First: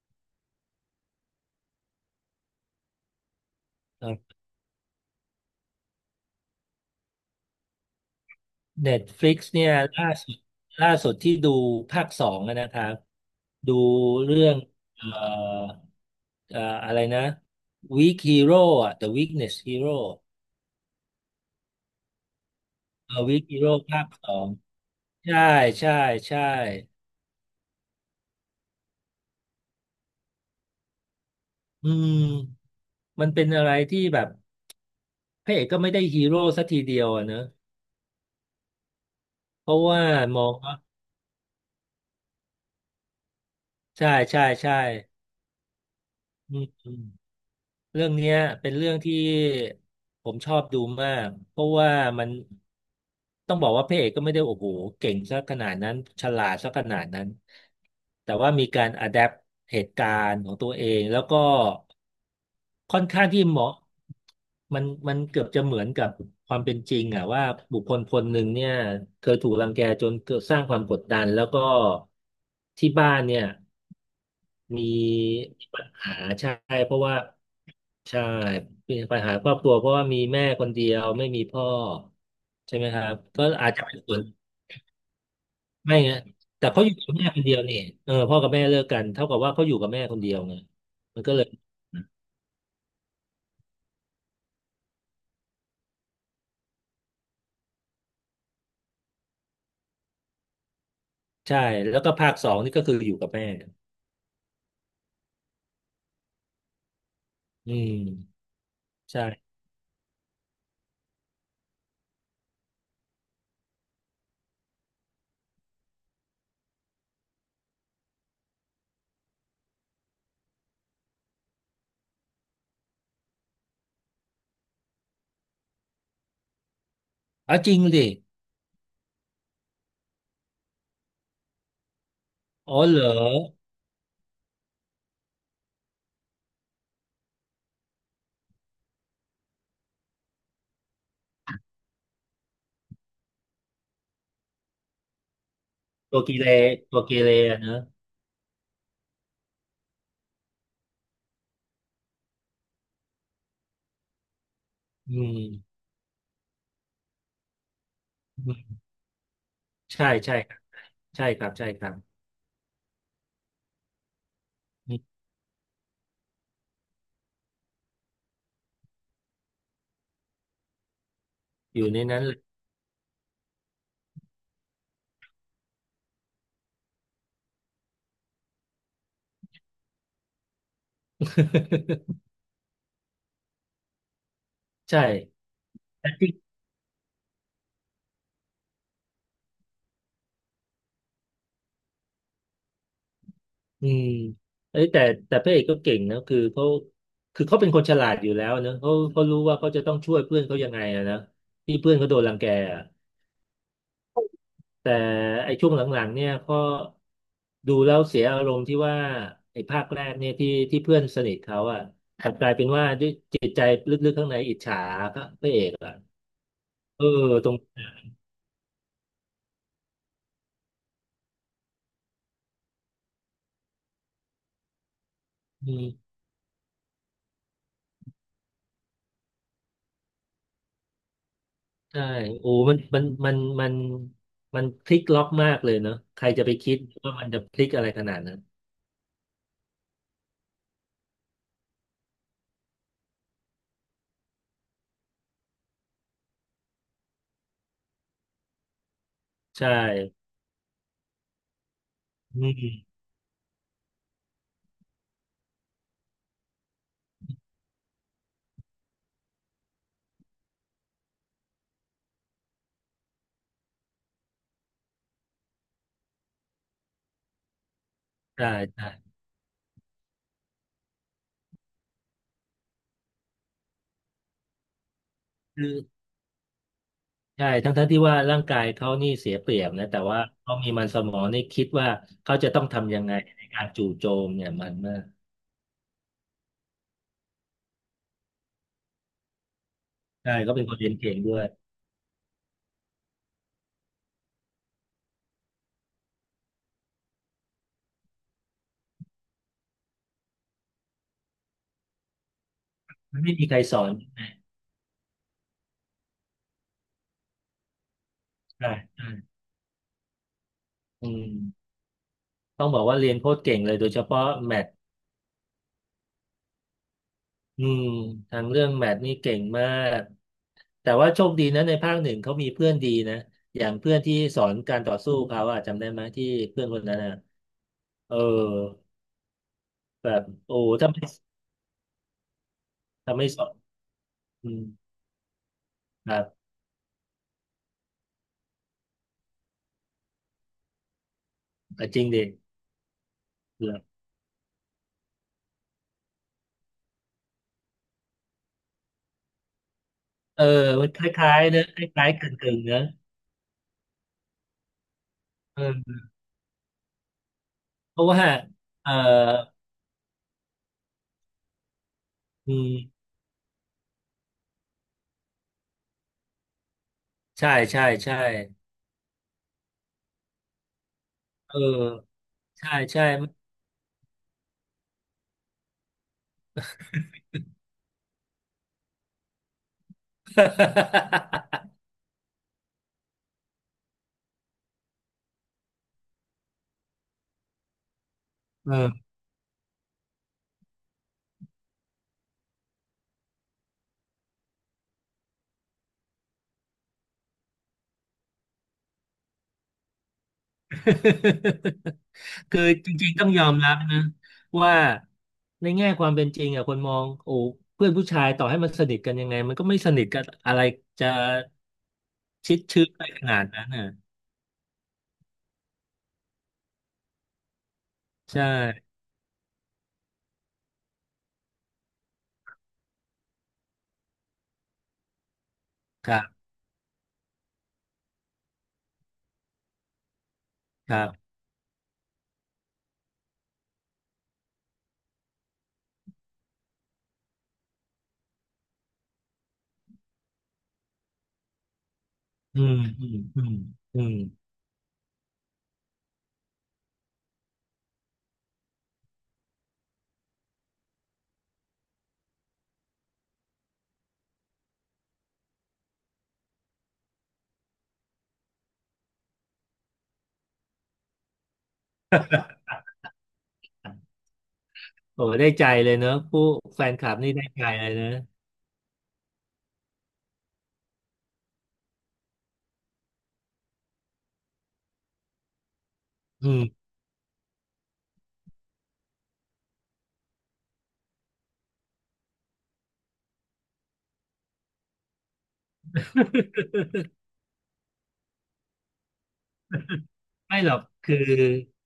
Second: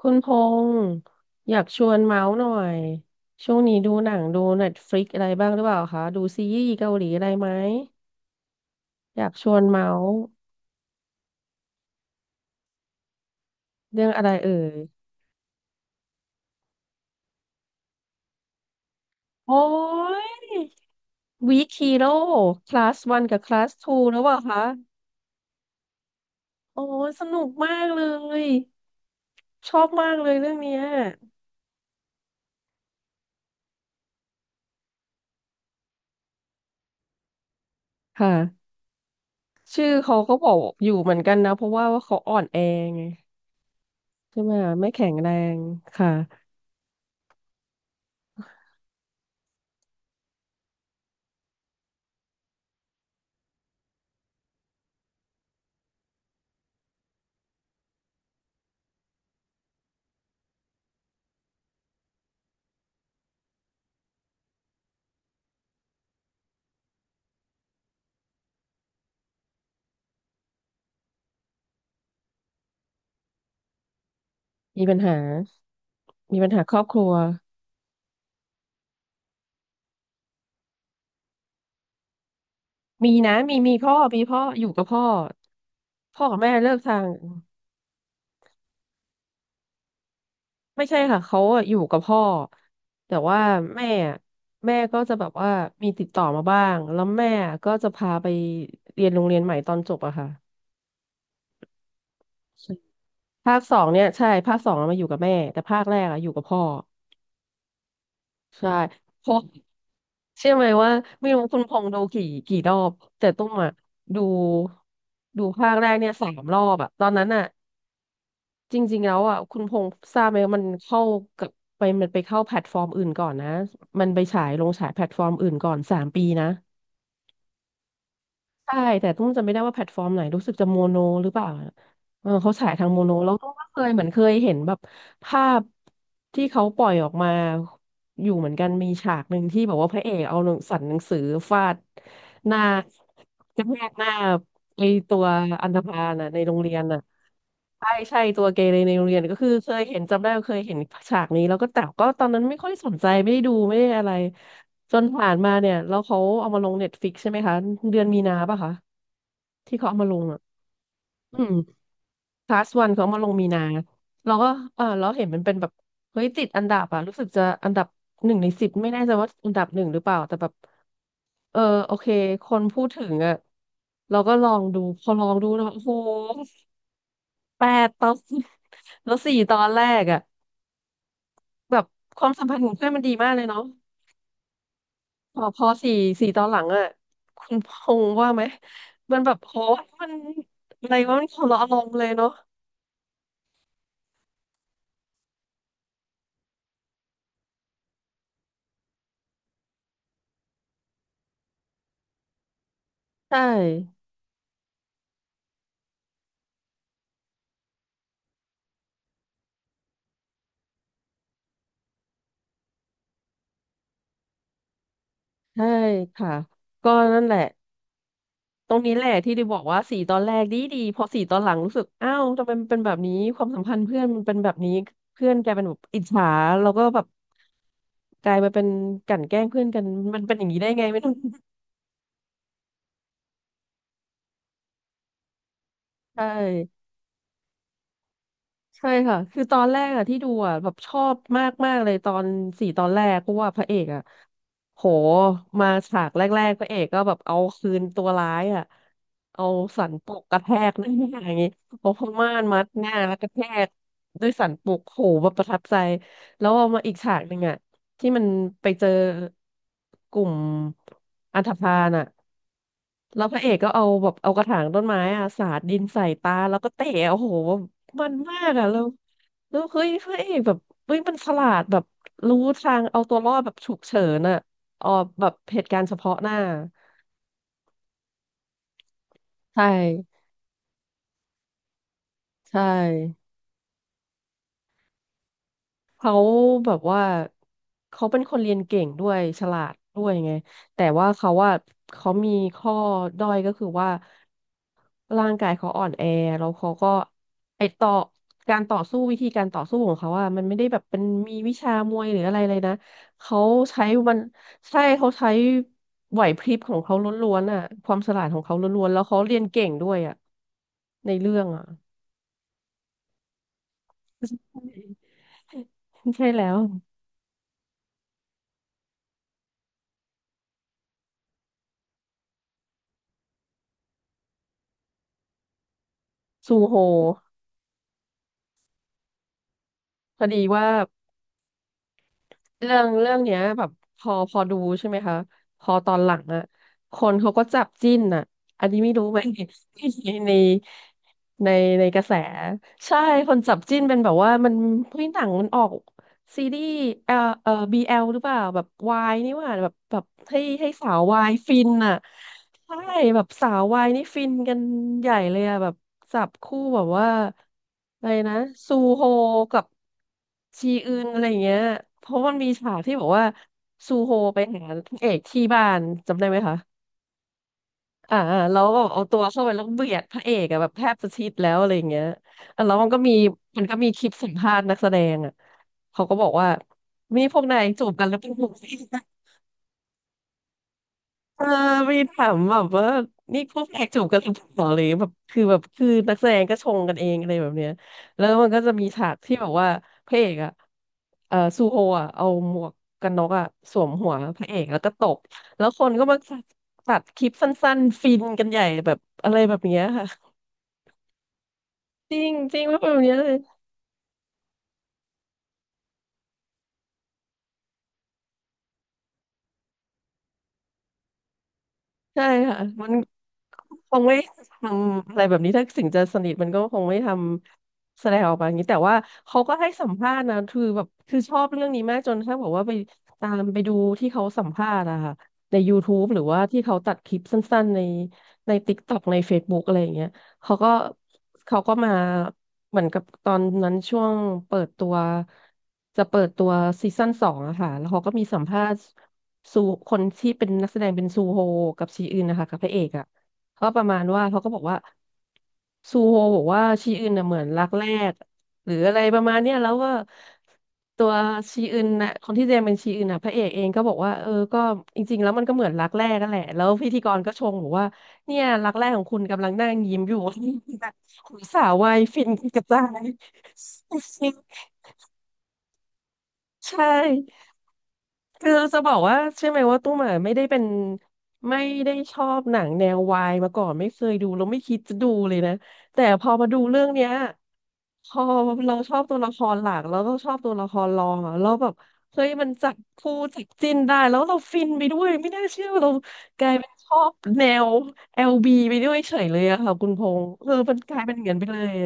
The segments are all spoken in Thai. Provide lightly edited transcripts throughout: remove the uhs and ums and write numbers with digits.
คุณพงษ์อยากชวนเมาส์หน่อยช่วงนี้ดูคหรันังบ ดู Netflix อะไรบ้างหรือเปล่าคะดูซีรีส์เกาหลีอะไรไหมอยาก Netflix ชวนเนี่ยเมาล่าส์สุดล่าสุดที่ดูภาคสองอะนะครับดูเรื่องอะไรเรื่อเอ่งยเอ่อเอ่ออะไรนะ Weak Hero อะ The โอ้ Weakness Hero ยวีคฮีโร่คลาสวันกับ Weak คลา Hero สทูภาคแล้วสเปอล่างคะใช่ใช่ใช่โอ้ยสนุกมากเลยชอบมากเลยเรื่องเนี้ยอืมมันเป็นอะไรที่แบบพระเอกก็ไม่ได้ฮีโร่สักทีเดียวอะเนอะค่ะเพราะชื่อว่าเขาก็มอบองกว่าอยู่เหมือนกันนะเพราะว่าว่าเขาอ่อนแอไงใช่ใช่ใช่ไหมใช่ไม่แข็งแรงค่ะอืม เรื่องเนี้ยเป็นเรื่องที่ผมชอบดูมากเพราะว่ามันต้องบอกว่าพระเอกก็ไม่ได้โอ้โหเก่งซะขนาดนั้นฉลาดซะขนาดนั้นแต่ว่ามีการอะแดปเหตุการณ์ของตัวเองแล้วก็ค่อนข้างที่เหมาะมันเกือบจะเหมือนกับความเป็นจริงอะว่าบุคคลคนหนึ่งเนี่ยเคยถูกรังแกจนเกิดสร้างความกดดันแล้วก็ที่บ้านเนี่ย มีมีปัญหาปัญหามีปัญใช่หาครอบเพคราะรัว ว่าใช่มีปัญหาครอบครัวเพราะว่ามีแม่คนเดียวไม่มีพ่อใช่ไหมครัมีบนะก็มีอาจมีจะพ่อเป็นส่วมีนพ่ออยู่กับพ่อไม่ไงพ่อกับแม่แต่เลิกเขาอยู่ทางกับแม่คนเดียวนี่เออพ่อกับแม่เลิกกันเท่ากับว่าเขาอยู่กับแม่คนเดียวไงไม่ใช่ค่ะมันก็เขาเลยอะอยู่กับพ่อแต่ว่าแม่อะแม่ก็จะแบบว่ามีติดต่อมาบ้างแล้วแม่ก็จะพาไปเรียนโรงเรียนใหม่ตอนจบอะค่ะใช่แล้วก็ภาคสองใช่นี่ก็คืออยู่กับแม่ภาคสองเนี่ยใช่ภาคสองอะมาอยู่กับแม่แต่ภาคแรกอะอยู่กับพ่ออืมใช่เพราะใช่เชื่อไหมว่าไม่รู้คุณพงษ์ดูกี่รอบแต่ตุ้มอะดูดูภาคแรกเนี่ย3 รอบอะตอนนั้นอะ จริงๆแล้วอ่ะคุณพงษ์ทราบไหมว่ามันเข้ากับไปมันไปเข้าแพลตฟอร์มอื่นก่อนนะมันไปฉายแพลตฟอร์มอื่นก่อน3 ปีนะเอาจริงดิใช่แต่ต้องจำไม่ได้ว่าแพลตฟอร์มไหนรู้สึกจะโมโนหรือเปล่าเออเขาฉายอ๋อทางเหรโมอโนแล้วต้องก็เคยเห็นแบบภาพที่เขาปล่อยออกมาอยู่เหมือนกันมีฉากหนึ่งที่แบบว่าพระเอกเอาหนังสันหนังสือฟาดหน้ากระแทกหน้าไอตัวอันธพาลตัวน่ะกีในเลโรงเรีสยนตัน่ะ วกีเลสอะเนอะใช่ใช่ตัวเกเรในโรงเรียนก็คือเคยเห็นจำได้ว่าเคยเห็นฉากนี้แล้วก็แต่ก็ตอนนั้นไม่ค่อยสนใจไม่ได้ดูไม่ได้อะไรจนอืผ่านมาเนี่ยมแล้วเขาเอามาลงเน็ตฟ i ิกใช่ไหมคะเดือนมีนาอืป่ะคะมที่เขาเอาใช่มาลงใช่อ่ะครับใช่อืครับมใช่ครับคลาสวันเขาเอามาลงมีนาเราก็เอออเรามเห็นมันเป็นแบบเฮ้ยติดอันดับอ่ะรู้สึกจะอันดับ1 ใน 10ไม่แน่ใจว่าอันดับหนึ่งหรือเปล่าแต่แบบเอออยู่โอในเคนั้นเลคนพูดถึงอ่ะเราก็ลองดูพอลองดูแล้วโอ้โห8 ตอน แล้ว4 ตอนแรกอ่ะ แบบย ความสัมพันธ์ของเพื่อนมันดีมากเลยเนาะใช่พอสี่แต่สี่ที่ตอนหลังอ่ะคุณพงษ์ว่าไหมมันแบบโหมันอะไรวะมันคนละอารมณ์เลยเนาะอืมเอ้ยแต่พระเอกก็เก่งนะคือเขาคือเขาเป็นคนฉลาดอยู่แล้วเนอะเขาเขารู้ว่าเขาจะต้องช่วยเพื่อนเขายังไงอะนะที่เพื่อนเขาโดนรังแกอะใช่แต่ไอ้ช่วงหลังๆเนี่ยก็ดูแล้วเสียอารมณ์ที่ว่าไอ้ภาคแรกเนี่ยที่ที่เพื่อนสนิทเขาอ่ะกลับกลายเป็นว่าด้วยจิตใจลึกๆข้างในอิจฉาพระเอใช่กอ่ะค่ะก็เออนั่นแหละตรง ตรงนี้แหละที่ได้บอกว่าสี่ตอนแรกดีดีพอสี่ตอนหลังรู้สึกอ้าวทำไมมันเป็นแบบนี้ความสัมพันธ์เพื่อนมันเป็นแบบนี้เพื่อนแกลายเป็นแบบอิจฉาแล้วก็แบบกลายมาเป็นกลั่นแกล้งเพื่อนกันมันเป็นอย่างนี้ได้ไงไม่รู้ ใช่โอ้มันมันพลิกล็อกมากเลยเนาะ ใคใช่ รจะไปคิดว่ามันจะพลิกอะไรขนาดนั้นใช่ค่ะ คือตอนแรกอะที่ดูอะแบบชอบมากมากเลยตอนสี่ตอนแรกเพราะว่าพระเอกอะโหมาฉากแรกๆพระเอกก็แบบเอาคืนตัวร้ายอะเอาใช่สันปกกระแทกหน้าอย่างงี้เอาผ้าม่าอืนมัดหมน้าแล้วกระแทกด้วยสันปกโหแบบประทับใจแล้วเอามาอีกฉากหนึ่งอะ ที่มันไปเจอกลุ่มอันธพาลอะแล้วพระเอกก็เอาแบบเอากระถางต้นไม้อะสาดดินใส่ตา แล้วก็เตะโอ้โหมันมาใช่กอะแล้วใช่แล้วเฮ้ยพระเอกแบบเฮ้ยมันฉลาดแบบรู้ทางเอาตัวรอดแบบฉุกเฉินอะออกแบบเหคืตุอการณ์เฉพาะหน้า ใช่ทั้งที่ว่าร่างกายเขานี่เสียเปรีใช่ ยบนะแต่ว่าเขามีมันสมองนี่คิดว่าเขาจะต้ใช่ องทำยังไงในการจู่โจมเนี่ยมันมากเขาแบบว่าเขาเป็นคนเรียนเก่งด้วยฉลาดด้วยไงใช่เขาเป็นคนแต่เรียนว่าเก่งเขาด้วยว่าเขามีข้อด้อยก็คือว่าร่างกายเขาอ่อนแอแล้วเขาก็ไอต่อการต่อสู้วิธีการต่อสู้ของเขาอะมันไม่ได้แบบเป็นมีวิชามวยหรืออะไรเลยนะมันไม่เขามีใครสใช้อนมันใช่เขาใช้ไหวพริบของเขาล้วนๆอะความฉลาดของเขาใช่ล้วนๆแล้วใช่เขาเรียนเก่งด้วยอะอืในเรื่องอะ มต้องบอกว่าเรียนโคตรเก่งเลยโดยเฉพาะแมท ใช่แล้วอืมทางเรื่องแมทนี่เก่งมาก แต่ว่าโชคดีนะในภาคหนึ่งเขามีเพื่อนดีนะอย่างเพื่อนที่สอนการต่อสู้เขาอะจำได้ไหมที่ซูเพื่อนโฮ คนนั้นอะเออแบพบอดีโอ้ว่าถ้าไม่เรื่องเรื่องเนี้สยอนแบบพออืดูมใช่ไหมคะพอตอนหคลัรังอะบคนเขาก็จับจิ้นอะอันนี้ไม่รู้ไหม ในในในในกจริระงแสดิใช่คนจับจิ้นเป็นแบบว่ามันเฮ้ยหนังมันออก ซีรีส์เอ่อบีเอลหรือเปล่าแบบวายนี่หว่าแบบให้เออให้มัสานคววายล้ายฟิๆนะนคอ่ะล้ายๆกึ่งๆใช่นะแบบสาววายนี่ฟินกันใหญ่เลยอ่ะแบบเออจับคู่แบบว่าเพอะราะไรว่านะซูเออโฮกับชีอึนอะไรอย่างเงี้ยเพราะมันมีอืฉากมที่บอกว่าซูโฮไปหานางเอกที่บ้านจำได้ไหมคะ ใช่ใช่ใช่แล้วแบบเอาตัวเข้าไปแล้วเบียดพระเอกอะแบบแทบจะชิดแล้เอวออะไรอย่างเงี้ยอ่ะใช่แล้วใช่ มันก็มีคลิปสัมภาษณ์นักแสดงอะเขาก็บอกว่ามีพวกนายจูบกันหรือเปล่า เออ มีถามแบบว่านี่ควกแขกงจูบกันหรือเปล่าอะไรอย่างเลยแบบคือนักแสดงก็ชงกันเองอะไรแบบเนี้ยแล้วมันก็จะมีฉาเออ กที่แบบว่าพระเอกอ่ะเออซูโฮอ่ะเอาหมวกกันน็อกอ่ะสวมหัวพระเอกแล้วก็ตบแล้วคนก็มาตัดตัดคลิปสั้นๆฟินกันใหญ่แบบอะไรแบบเนี้ยค่ะจริงจคืริองว่าแบจบริงเนี้ย ๆต้องยอมรับนะว่าในแง่ความเป็นจริงอ่ะคนมองโอ้เพื่อนผู้ชายต่อให้มันสนิทกันยังไงมันก็ไม่สนิทกันอะไรจะใช่ชิค่ะดชื้มันนไปขนาดนั้นน่ะคงไม่ทำอะไรแบบนี้ถ้าถึงจะสนิทมันก็คงไม่ทำแสดงออกใชมาอย่างนี้แต่่ว่าเขาก็ให้สัมภาษณ์นะคือแบบคือชอบเรื่องนี้มากจนถ้าบอกว่าไปตามไปดูที่เขาสัมภาษณ์อะค่ะใน YouTube คหรัรือว่าบที่เขาตัดคลิปสั้นๆใน TikTok ใน Facebook อะไรอย่างเงี้ยเขาก็ครับเขาก็มาเหมือนกับตอนนั้นช่วงเปิดตัวจะเปิดตัวซีซั่นสองอะค่ะแล้วเขาก็มีสัมภาษณ์ ซูคนที่เป็นนักแสดงเป็นซูโฮกับชีอึนนะคะกับอืพระมเอกอ่ะอืมอืมเขาก็ประมาอืณมว่าเขาก็บอกว่าซูโฮบอกว่าชีอึนน่ะเหมือนรักแรกหรืออะไรประมาณเนี้ยแล้วก็ตัวชีอึนน่ะคนที่แสดงเป็นชีอึนน่ะพระเอกเองก็บอกว่าเออก็จริงๆแล้วมันก็เหมือนรักแรกนั่นแหละแล้วพิธีกรก็ชงบอกว่าเนี่ยรักแรกของคุณกำลังนั่งยิ้มอยู่ คุณสาววายฟินกระจาย โอ้ได้ใจเลยเนอะผู้ใชแฟนคลับนี่ได้่ ใจเลยนะคือจะบอกว่าใช่ไหมว่าตุ้มอ่ะไม่ได้ชอบหนังแนววายมาก่อนไม่เคยดูแล้วไม่คิดจะดูเลยนะแต่พอมาอืดูเรื่อมงเนี้ยพอเราชอบตัวละครหลักแล้วก็ชอบตัวละครรองอ่ะแล้วแบบเฮ้ยมันจับคู่จับจิ้นได้แล้วเราฟินไปด้วยไม่น่าเชื่อว่าเรากลายเป็นชอบแนว LB ไปด้วยเฉยเลยอะค่ะคุณพงษ์เออไม่หรมันอกกลายเป็คืนอ เงินไปเลย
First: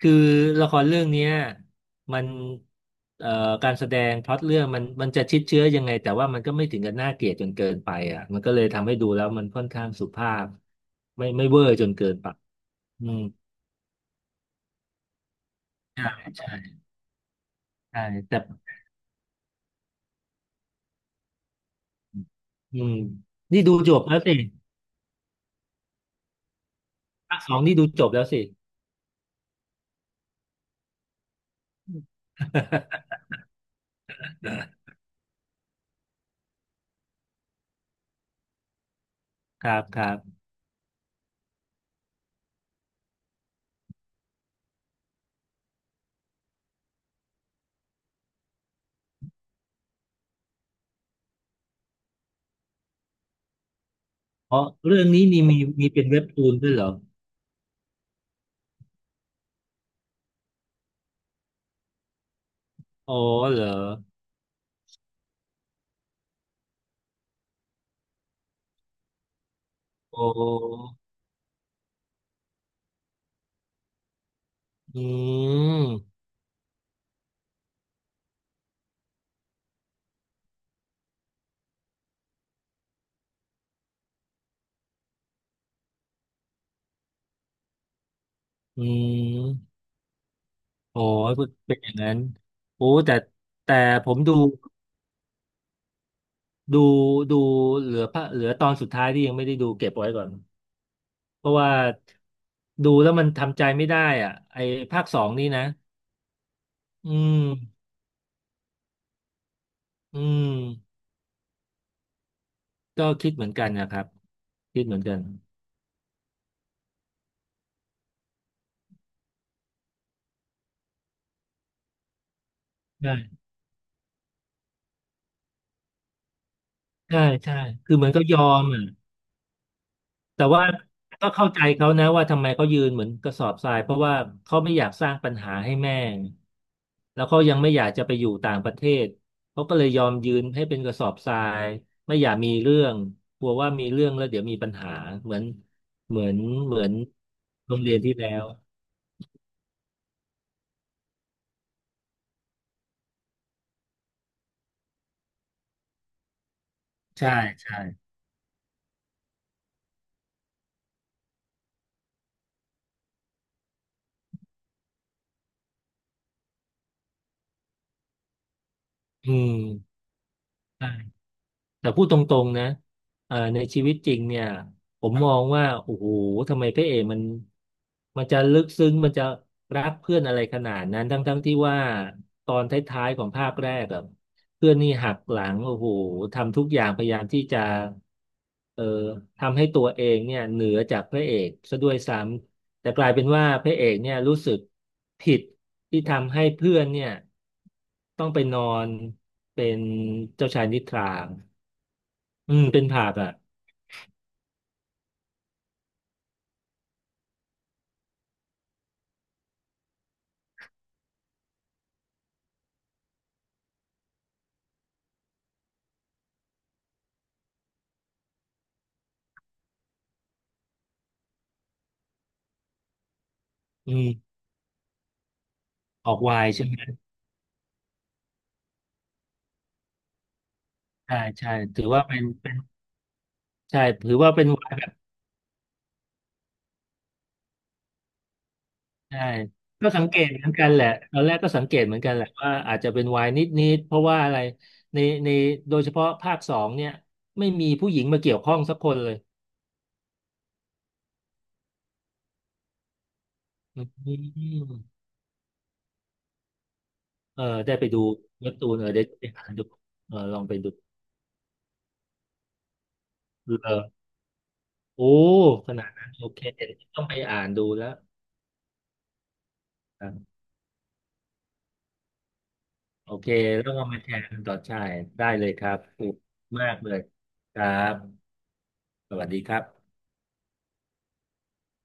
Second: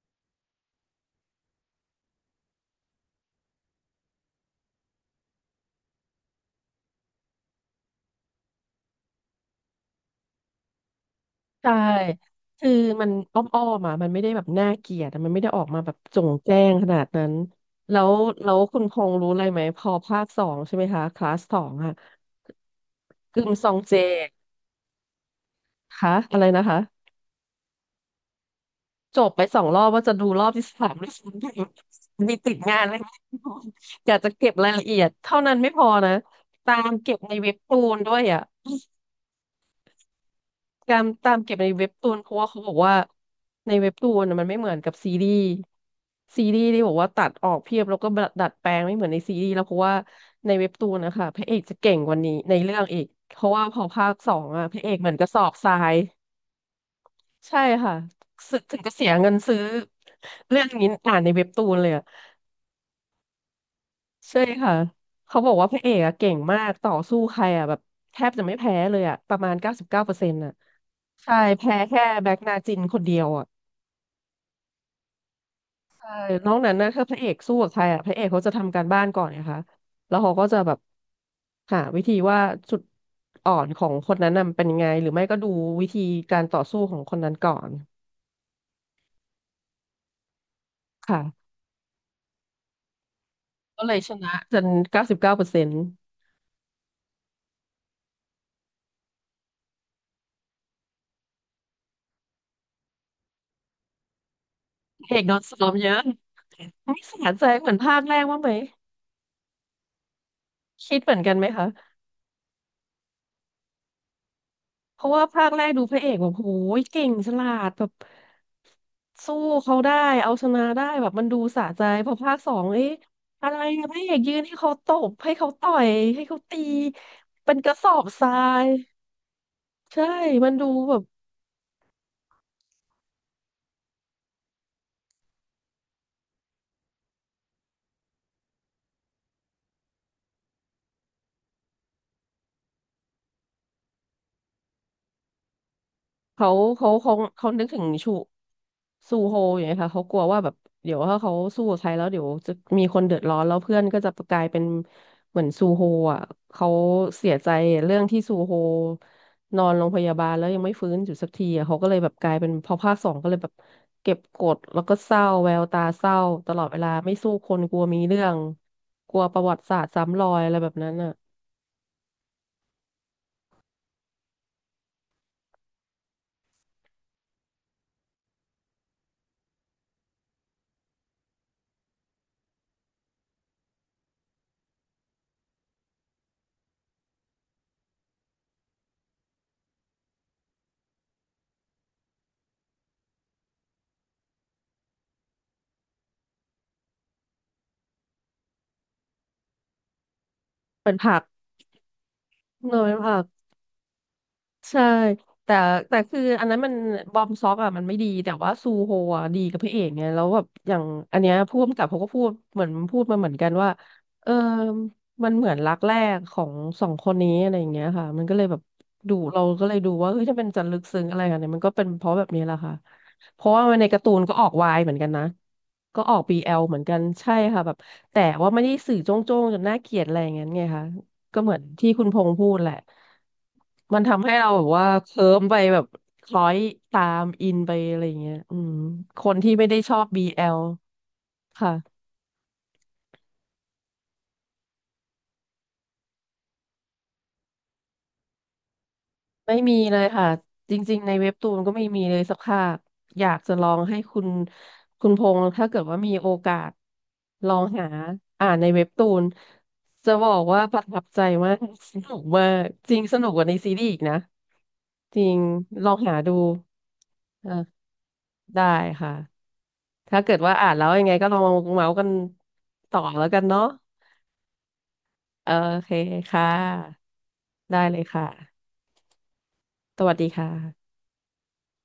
คือละครเรื่องเนี้ยมันเอ่อการแสดงพล็อตเรื่องมันจะชิดเชื้อยังไงแต่ว่ามันก็ไม่ถึงกับน่าเกลียดจนเกินไปอ่ะมันก็เลยทำให้ดูแล้วมันค่อนข้างสุภาพไม่เวอใช่ ร์จนเกินไปคืออืมันมอ้อมอ้อมอ่ะมันไม่ได้แบบน่าเกลียดอะมันไม่ได้ออกมาแบบใช่โจ่งใช่แจ้งขนาดนั้น แล้ใช่วแต่แล้วคุณพงษ์รู้อะไรไหมพอภาคสองใช่ไหมคะคลาสสองอ่ะอืมกึมนี่ซอดูงจเจบแล้วสิคะอะไรนะคะภาคสองนี่ดูจบแล้วสิ จบไปสองรอบว่าจะดูรอบที่สามด้วยซ้ำ ไปมีติดงานอะไรไหมรู้อยากจะเก็บรายละเอียดเท่านั้นไม่พอนะตามเก็บในเว็บตูนด้วยอ่ะ ครับครับการตามเก็บในเว็บตูนเพราะว่าเขาบอกว่าในเว็บตูนน่ะมันไม่เหมือนกับซีรีส์ซีรีส์ที่บอกว่าตัดออกเพียบแล้วก็ดัดแปลงไม่เหมือนในซีรีส์แล้วเพราะว่าในเว็บตูนนะคะพระเอกจะเก่งกว่านี้ในเรื่องอีกเพราะว่าพอภาคสองเพอะราะพระเอกเรื่อเหงมือนกนี้ระสมีอบมีทรามียเป็นเว็บตูนด้วยเหรอใช่ค่ะซึถึงจะเสียเงินซื้อเรื่องนี้อ่านในเว็บตูนเลยอะอ๋อเหรอใช่ค่ะเขาบอกว่าพระเอกอะเก่งมากต่อสู้ใครอะแบบแทบจะไม่แพ้เลยอะประมาณเก้าสิบเก้าเปอโอร์เซ็นต์อะ้ใช่แพ้แค่แบ็กนาจินคนเดียวอะ อืใช่มนอกนั้นนะถ้าพระเอกสู้กับใครอ่ะพระเอกเขาจะทำการบ้านก่อนไงคะแล้วเขาก็จะแบบหาวิธีว่าจุดอ่อนของคนนั้นน่ะมันเป็นยังไงหรือไม่ก็ดูวิธีการต่อสู้ของคนนั้นก่อนอืม โอ้ยค่ะเป็นอย่างนั้นโอ้แต่แต่ก็เลยผชมนะจนเก้าสิบเก้าเปอร์เซ็นต์ดูดูเหลือตอนสุดท้ายที่ยังไม่ได้ดูเก็บไว้ก่อนเพราะว่าดูแล้วมันทำใจไม่ได้อ่ะไอ้ภาคเอสอกงโดนนี่นะซ้อมเยอะ นี่อืสะใจเหมือนมภาคแรกว่างไหมอืมคิดเหมือนกันไหมคะ ก็คิดเหมือนกันนะครับคิดเหมืเพอนราะกันว่าภาคแรกดูพระเอกแบบโหยเก่งฉลาดแบบสู้เขาได้เอาชนะได้แบบมันดูสะใจพอภาคสองเอ๊ะใช่อะไรอะพระเอกยืนให้เขาตบให้เขาต่อยให้เขาตีใช่เป็ใช่นกระสอคือเหบมือนทก็รายอมยอ่ะ ใช่แต่มันว่าดูแบบ ก็เข้าใจเขานะว่าทำไมเขายืนเหมือนกระสอบทรายเพราะว่าเขาไม่อยากสร้างปัญหาให้แม่แล้วเขายังไม่อยากจะไปอยู่ต่างประเทศเขาก็เลยยอมยืนให้เป็นกระสอบทรายไม่อยากมีเรื่องกลัวว่ามีเรื่องแล้วเดี๋ยวมีปัญหาเหมือนเหมือนเขาเหมือเขานเขาเขานึกโรถึงงเรียนชูที่แล้วซูโฮอย่างเงี้ยค่ะเขากลัวว่าแบบเดี๋ยวถ้าเขาสู้กับใครแล้วเดี๋ยวจะมีคนเดือดร้อนแล้วเพื่อนก็จะกลายเป็นเหมือนซูโฮอ่ะเขาเสีใช่ยใจใช่เรื่องที่ซูโฮนอนโรงพยาบาลแล้วยังไม่ฟื้นอยู่สักทีอะเขาก็เลยแบบกลายเป็นพอภาคสองก็เลยแบบเก็บกดแล้วก็เศร้าแววตาเศร้าตลอดเวลาไม่สู้คนกลัวมีเรื่องกลัวอืประมวัติศาสตร์ซ้ำรอยอะไรแบบใช่ นั้นอ่ะแต่พูดตรงๆนะในชีวิตจริงเนี่ยผมมองว่าโอ้โหทำไมพระเอกมันจะลึกซึ้งมันจะรักเพื่อนอะไรขนาดนั้นทั้งๆที่ว่าตอนท้ายๆของภาคแรกอะเพื่อนนี่หักหลังโอ้โหทำทุกอย่างพยายามที่จะเอ่อทำให้ตัวเองเนี่ยเหนือจากพระเอกซะด้วยซ้ำแต่กลายเป็นว่าพระเอกเนี่ยรู้สึกผิดที่ทำให้เพื่อนเนี่ยต้องไปนอนเป็นเจ้าชายนิทเป็นรา ผักอืมเนเป็นยเป็นผับผัก อ่ะใช่แต่แต่คืออันนั้นมันบอมซ็อกอ่ะมันไม่ดีแต่ว่าซูโฮอ่ะดีกับพระเอกไงแล้วแบบอย่างอันเนี้ยผู้กำกับเขาก็พูดเหมือนพูดมาเหมือนกันว่าเออมันเหมือนรักแรกของสองคนนี้อะไรอย่างเงี้ยค่ะมันก็เลยแบบดูเราก็เลยดูว่าเฮ้ยถ้าเป็นจะลึกซึ้งอะไรกันเนี่ยมันก็เป็นเพราะแบบนี้แหละค่ะเพราะว่าในอืการ์ตูนมก็ออกวายเหมือนกันนะก็ออออกก ไวน์ BL ใช่ไหเหมมือนกันใช่ค่ะแบบแต่ว่าไม่ได้สื่อโจ้งๆจนน่าเกลียดอะไรอย่างเงี้ยไงคะ ใช่ก็เหใช่มือนถือที่ว่าคุณพเป็นงษ์พูเป็ดนแหละใช่มันถือทำว่าให้เป็นเราแบไวบน์แบว่าบเคลิ้มไปแบบคล้อยตามอินไปอะไรอย่างเงี้ยอืมใช่คนที่ไม่ได้ก็ชอสับ งเกตเหมือน BL กันแหละตอนแรกก็สังค่ะเกตเหมือนกันแหละว่าอาจจะเป็นไวน์นิดๆเพราะว่าอะไรในในโดยเฉพาะภาคสองเนี่ยไม่มีผู้หญิงมาเกี่ยวข้องสักคนเลยไม่มีเลยค่ะจริงๆในเว็บตูนก็ไม่มีเลยสักภาคอยากจะลองอืให้คุณมคุณพงษ์ถ้าเกิดว่ามีโอกาสเออลองได้ไปหาดูอ่าเว็บนในตูนเว็เอบอได้ตูนไปหาดูจะเออบอลอกงไปว่าดูประทับใจมาก สนุกมากจริงสนุกกว่าในเอซีอรีส์อีกนะโอ้จริงขนาลดองนั้นหาโอดูเคเดี๋ยวต้องไปอ่านดูอ่ะแล้ว ได้ค่ะ ถ้าเกิดว่าอ่านแล้วยังไงก็ลองมาเมาส์กันต่อโอแล้เค วกันเนาะแล้วก็มาแชร์กันต่อใช่ได้เลเอยอครัโอบเคถูกค่มากเลยะครัได้บ เลยค่ะสวัสดีครับสวัสดีค่ะ